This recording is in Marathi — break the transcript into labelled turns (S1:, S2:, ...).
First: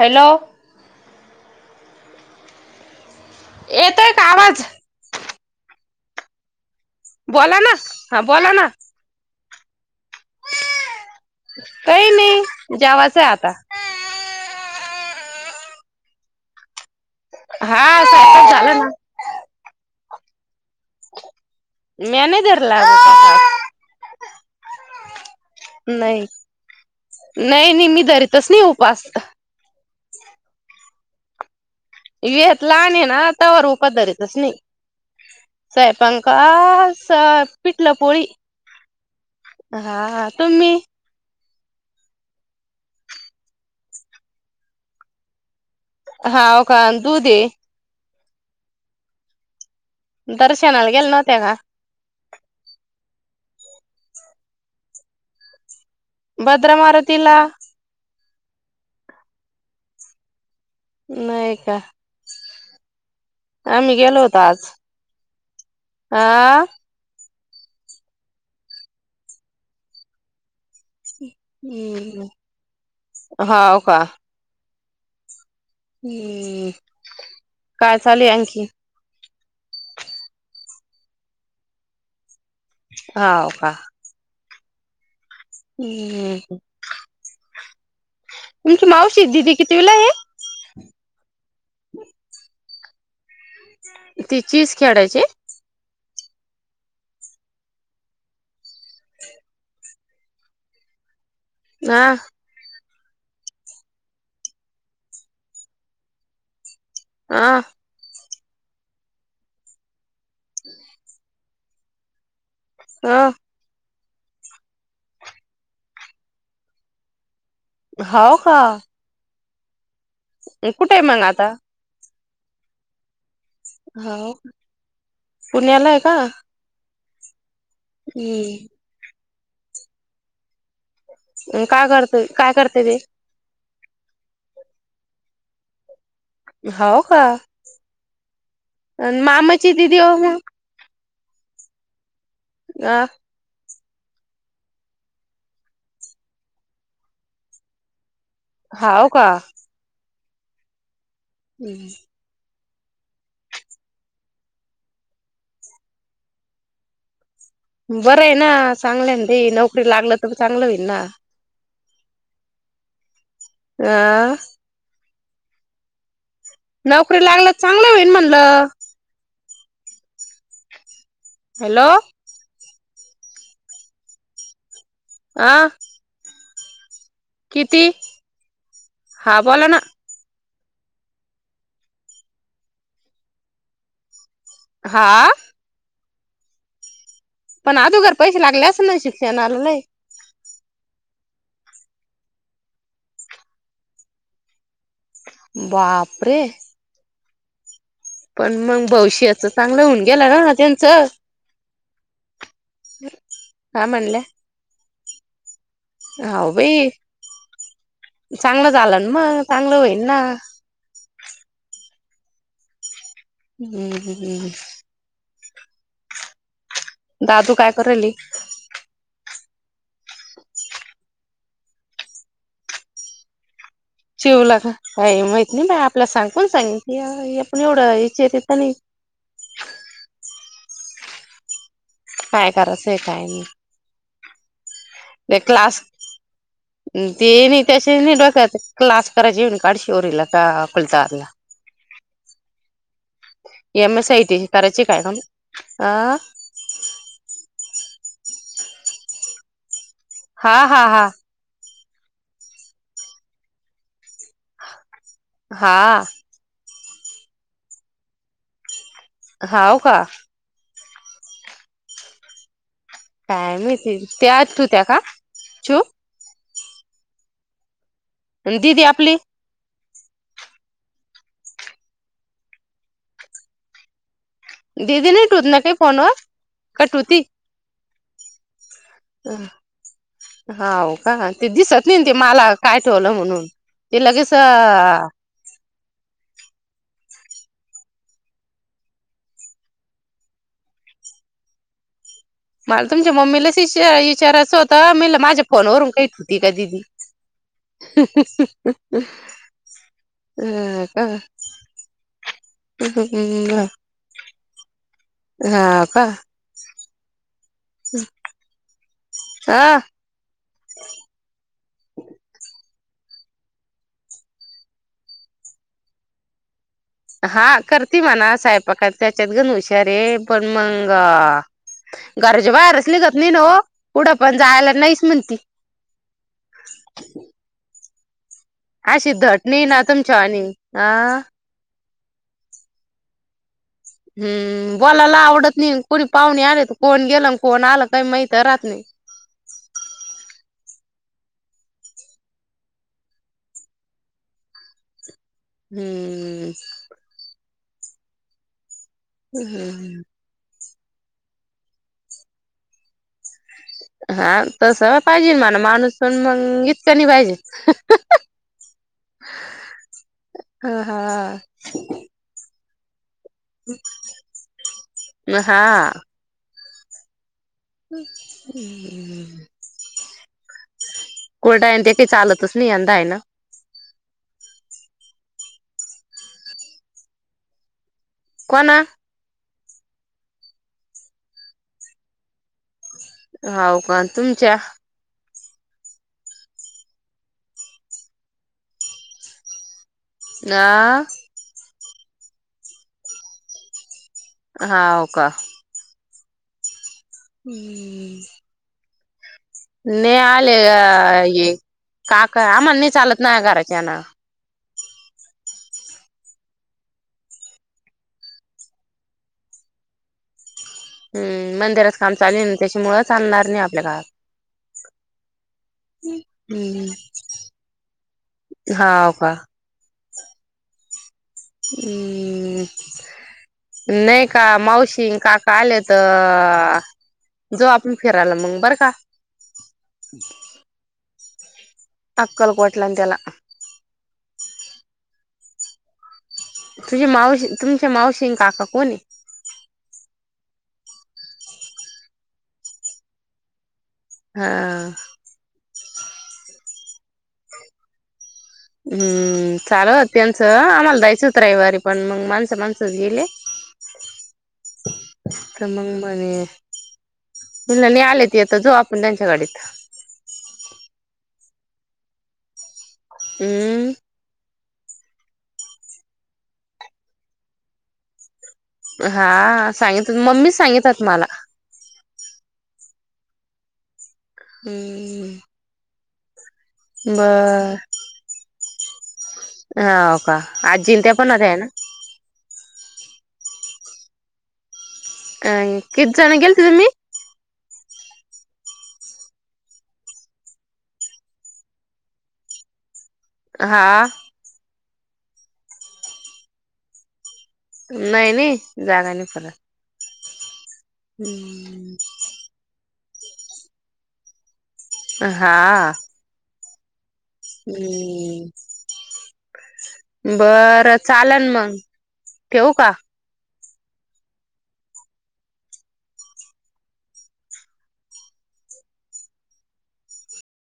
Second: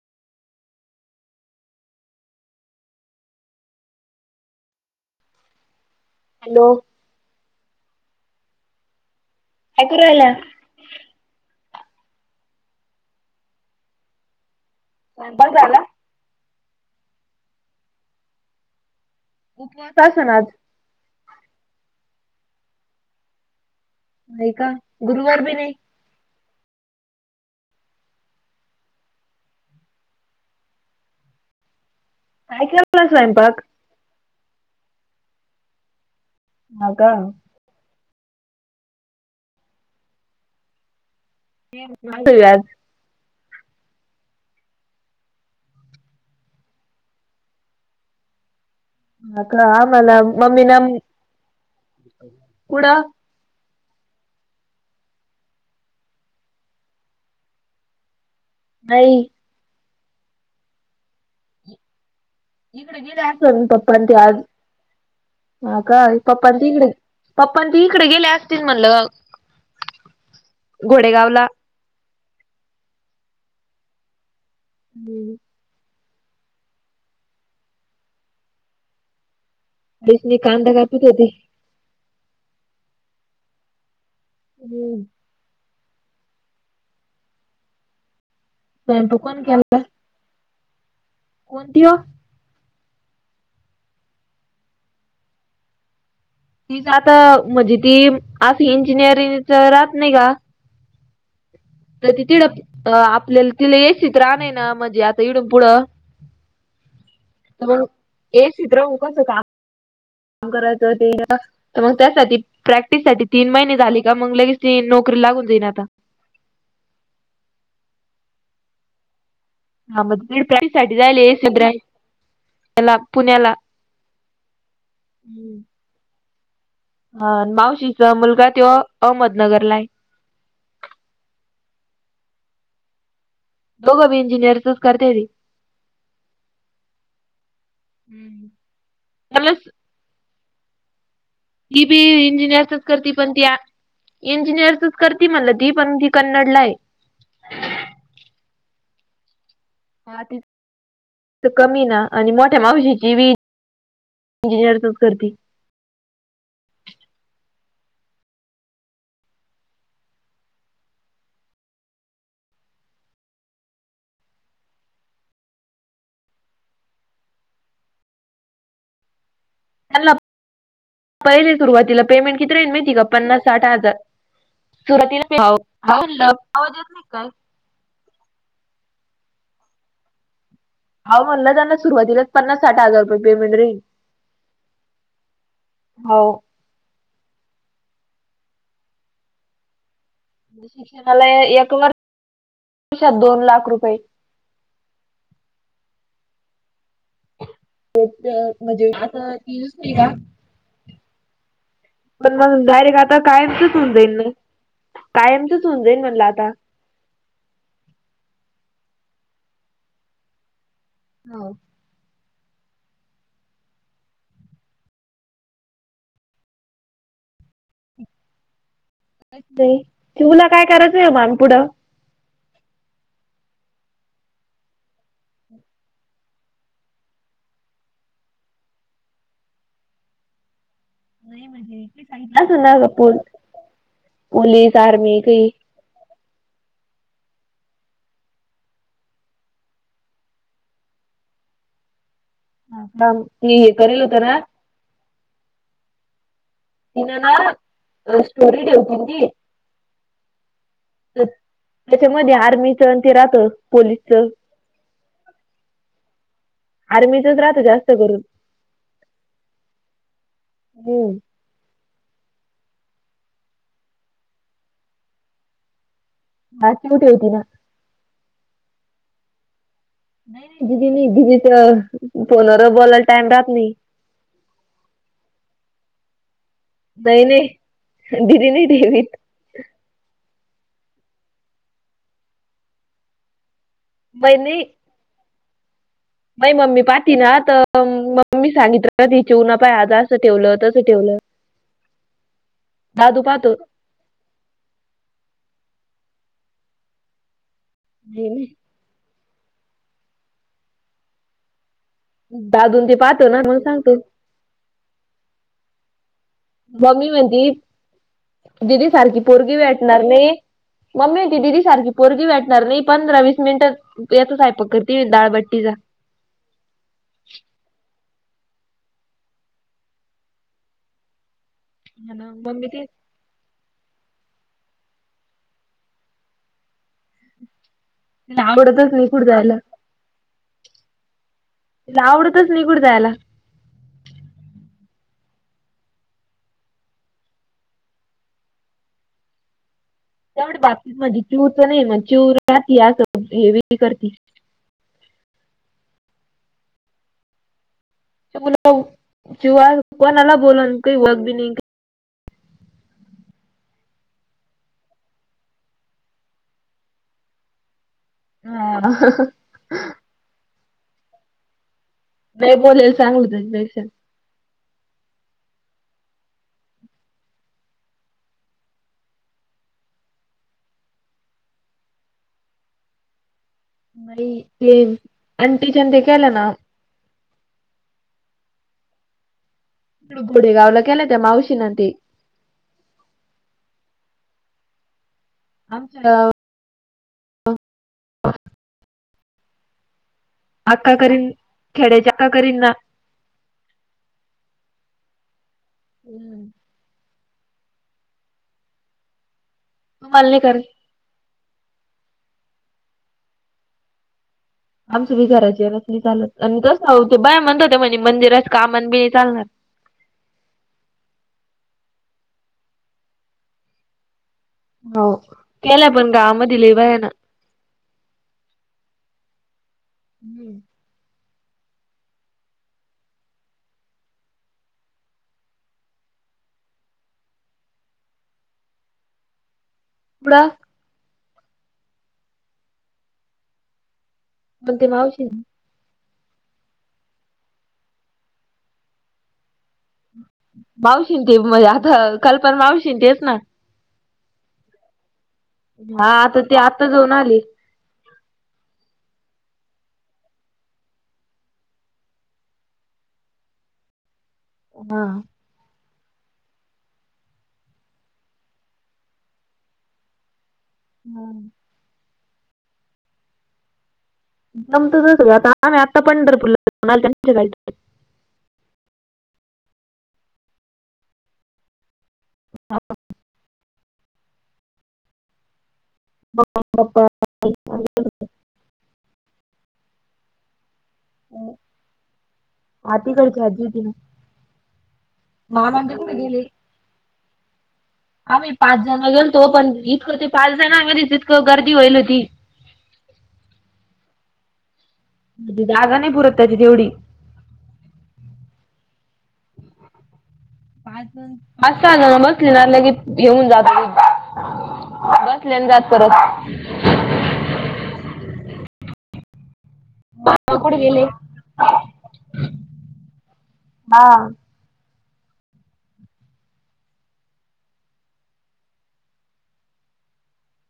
S1: हॅलो येतोय का आवाज?
S2: हॅलो
S1: बोला ना, हा बोला ना.
S2: काय करू राहिला?
S1: काई नाई जेवाच आता.
S2: स्वयंपाक झाला.
S1: हा सायपाक झालं ना.
S2: उपवास अस न आज?
S1: म्या नाई धरला आज उपवास आज.
S2: आहे का, गुरुवार बी नाई?
S1: नाई नाई नाई मी धरीतच नाही उपास. वेद
S2: काय
S1: लहान हे
S2: केला
S1: ना
S2: स्वयंपाक
S1: तवर उपास धरीतच नाही.
S2: हा का
S1: [unintelligible] पिठलं पोळी हा हा तुम्ही
S2: [unintelligible]
S1: हाव का अन् दुध हे.
S2: अकरा हा मला
S1: दर्शनाला गेले नव्हते का
S2: पुढ
S1: भद्र मारुतीला
S2: नाई
S1: नाहीय का
S2: पपा
S1: आम्ही
S2: अनी ति
S1: गेलो
S2: आज
S1: होतो
S2: हो का पपान
S1: आ
S2: ती इकड पप्प ती इकडे गेले असतील म्हणलं घोडेगावला
S1: हम्म हा हो का
S2: हम्म
S1: हम्म काय चालू आणखी
S2: त्यास्नी कांदा कापून देते
S1: हा ओ का
S2: हम्म
S1: ह् तुमची मावशी
S2: कोण
S1: दिदी
S2: केला
S1: कितविला आहे हे
S2: कोणती ओ
S1: तीचीस खेदायेची
S2: तीच आता म्हणजी ती आज इंजिनिअरिंगच राहत नाही गा
S1: हा
S2: तर त तिडं आपल्याला तिला यायची तर राहण ना म्हणजे आता इडून पुढं
S1: हा
S2: मग एसीत येऊन बसल ना करायं मग त्यासाठी प्रॅक्टिस साठी
S1: ह
S2: तीन महिने झाली का मग लगेच ती नोकरी लागून जाईन आता
S1: हाव का
S2: हा मग प्री प्लांनिंग
S1: कुठे
S2: साठी
S1: आहे
S2: जावे
S1: मग आता
S2: लागेल ह्याला पुण्याला
S1: हाव पुण्याला आहे का
S2: हा मावशीचा मुलगा
S1: हम्म
S2: तो अहमदनगरला आहे
S1: काय करतोय काय करते ते
S2: दोघ बी इंजिनिरच करते ती
S1: हाव का
S2: म्हणलं
S1: मामाची दिदी हो म
S2: ती बी इंजिनिअरचच
S1: अ
S2: करते पण त्या इंजिनियरच करती म्हणलं ती पण ती कन्नडला आहे
S1: हाव का
S2: हा त कमी
S1: हम्म
S2: ना आणि मोठ्या मावशीची बी इंजिनिअरचच करती
S1: बरं आहे ना चांगलं आहे ना ते नोकरी लागल तर चांगलं होईल ना ना नोकरी लागल चांगलं होईल म्हणलं
S2: पहिले
S1: हॅलो
S2: सुरवातीला पेमेंट किती राहील माहिती का पन्नास साठ हजार सुरवातीला ते
S1: अ
S2: आवाज येत नाही काय
S1: किती हा बोला ना
S2: अवं म्हणलं त्यांना सुरवातीलाच पन्नास साठ हजार रुपये पेमेंट राहील
S1: हा
S2: हो
S1: पण अदोगर पैसे लागले असलना शिक्षणाला लई
S2: शिक्षणाला एक वर्षात दोन लाख रुपये
S1: बापरे. पण मग
S2: म्हणजे आता
S1: भविष्याच
S2: तीच
S1: चांगलं
S2: नाही
S1: होऊन
S2: का?
S1: गेल ना त्यांच.
S2: पण मग डायरेक्ट आता कायमचच
S1: काय
S2: होऊन जाईल ना, कायमचच होऊन जाई.
S1: हा बाई चांगलं झालं ना, मग चांगलं होईन ना.
S2: हो.
S1: हू. हू. हू. हू. दादू काय करले?
S2: नाही तुला काय करायचंय आहे [inaudible] बाळ पुढं
S1: जेवला का काय माहित नाही, बा आपल सांग कोण सांगितलं ते पण एवढं विचारत नाही. काय
S2: असल ना ग
S1: करायचंय
S2: [inaudible] पोल
S1: काय नाही
S2: पोलीस आर्मी काही
S1: आस. ते नाही. ती अशी नाही बसत क्लास करायची काडशिवरील आता पलसारला.
S2: [unintelligible] [inaudible]
S1: एम
S2: करेल
S1: एस सी
S2: होत
S1: आय टी
S2: ना
S1: करायची काय [inaudible] पण अ
S2: तिन ना, स्टोरी ठेवतील ती.
S1: हा, हा, हा.
S2: त्याच्यामध्ये आर्मीच अन् ते राहत पोलीसच
S1: हा.
S2: आर्मीचच राहत जास्त करून.
S1: हाव का?
S2: हू.
S1: काय माहिती त्या आत होत्या त्या का? चूप,
S2: आत [inaudible] मध्ये होती ना
S1: दीदी आपली.
S2: दीदी नाही. [inaudible] दिदीच फोनवरच बोलाय टाइम राहत नाही.
S1: दिदीन हे [inaudible] कोरल्या काय फोनवर. का ठुती
S2: नाही नाही दीदी नाहीते मीच.
S1: हाव का ते दिसत नाही न ते मला काय ठेवलं म्हणून. तिला कस
S2: मई मम्मी पाहती ना तर मम्मी सांगितलं ति चिऊना पाय आज असं ठेवलं. तसं ठेवलं.
S1: [unintelligible] [inaudible] मला तुमच्या
S2: दादू
S1: मम्मीलाच
S2: पाहतो
S1: विचा विचारायचं होतं मेल माझ्या फोनवरून काय ठेवती काय दिदी.
S2: नाही नाही
S1: [unintelligible] [inaudible] हा का
S2: दादून ते पाहतो ना मग सांगतो
S1: हा का?
S2: मम्मी म्हणती.
S1: ह [inaudible]
S2: दिदी सारखी पोरगी भेटणार नाही. मम्मी [inaudible] होती दिदी सारखी पोरगी भेटणार नाही पंधरा वीस मिनिटं. याता साय पक करतीडाळबट्टीचा.
S1: हा करती म्हणा साहेपाक त्याच्यात गण हुशारे [inaudible] पण मंग. घराच्या
S2: मम्मी ते
S1: बाहेरच निघत. नाही न [inaudible] पुढं पण जायला नाहीच म्हणती.
S2: हं. [inaudible]
S1: अशी धट नाही [inaudible] तुमच्या वाणी अ.
S2: तिला आवडतच नाही कुठ जायला.
S1: हम्म, बोलायला आवडत नाही, कोणी पाहुणे आले कोण गेलं कोण आलं काही माहत राहत नाही.
S2: तेवढं बाकीती माझी चिवच नाही मग चिव राहती असं हे करती.
S1: हम्म.
S2: चिवा कोणाला बोलून काही वघ बी नाही काय
S1: हा, तसं पाहिजे मला माणूस पण मंग इतकनी पाहिजे.
S2: हा.
S1: हा हा.
S2: नाही बोललेलं चांगलंच आहे.
S1: अ हा. हम्म्. कोलटा आहे ते काही चालतच नाही यंदा आहे ना.
S2: नाही, प अंटीच्या ते केलं ना.
S1: कोणा.
S2: गुड गुडे गावला केलाते मावशीन ती.
S1: होव का तुमच्या.
S2: आमच्या गाव अक्का
S1: अ
S2: करीन, खेडे्याच्या अक्का करीन ना.
S1: हा, हो का.
S2: हम्म.
S1: हम्म. नाही आले ये काका, आम्हाण नाही चालत नाही घराच्याना.
S2: आमच बी घराची अससली चालत आणि तसं ते बाया म्हणत होते म्हणे मंदिरात काम बी चालणार.
S1: हम्म, मंदिरात काम चालेल ना त्याच्यामुळ चालणार नाही आपल्या गावात.
S2: हो. केल्या पण गावामध्ये लय
S1: हम्
S2: बायान.
S1: हा का.
S2: हम्म
S1: हम्म. नाही का मावशी अन् काका आले त जो आपण फिरायला मंग बरं का.
S2: पुडा
S1: अक्कलकोटला अन् त्याला.
S2: पण ती मावशी
S1: तुझ्या मावशी, तुमच्या मावशी अन् काका कोणय.
S2: मावशीं ते म्ह आता कल्पण मावशी तेच ना.
S1: हा.
S2: हा, आता ते आत्ता जाऊन आली.
S1: हम्म, चाल त्यांचं आम्हाला जायचं होतं रविवारी पण मग माणसं माणसच गेले. [inaudible]
S2: हा.
S1: त मग म्हणे, तुला लय आले त आता जाऊ आपण त्यांच्या गाडीत.
S2: हं
S1: हम्म
S2: जमत कसं ग आम्ही आता पंढरपूरला [unintelligible]
S1: हा, सांगित मम्मी सांगित्यात मला.
S2: ह [unintelligible]
S1: हम्म,
S2: मम्मी पप्पा
S1: बर, हाव का, आजींन त्या पण होत्या आहेन.
S2: आती कडची आजी होतीन.
S1: अग किती जण
S2: गेले
S1: गेलते तुम्ही?
S2: आम्ही पाच जण गेलतो. पण इतकं ते टाच जण आम्ही रिजिट गर्दी होईल होती.
S1: हा,
S2: जागा नाही पुरत त्याची तेवढी.
S1: नाही नाही जागा नाही पुरत.
S2: हसताना बसली ना लगेच घेऊन जात. बसलेना जात परत
S1: हम्म्म,
S2: मामा कुठे
S1: बरं,
S2: गेले
S1: चालन मग ठेवू का?
S2: हा,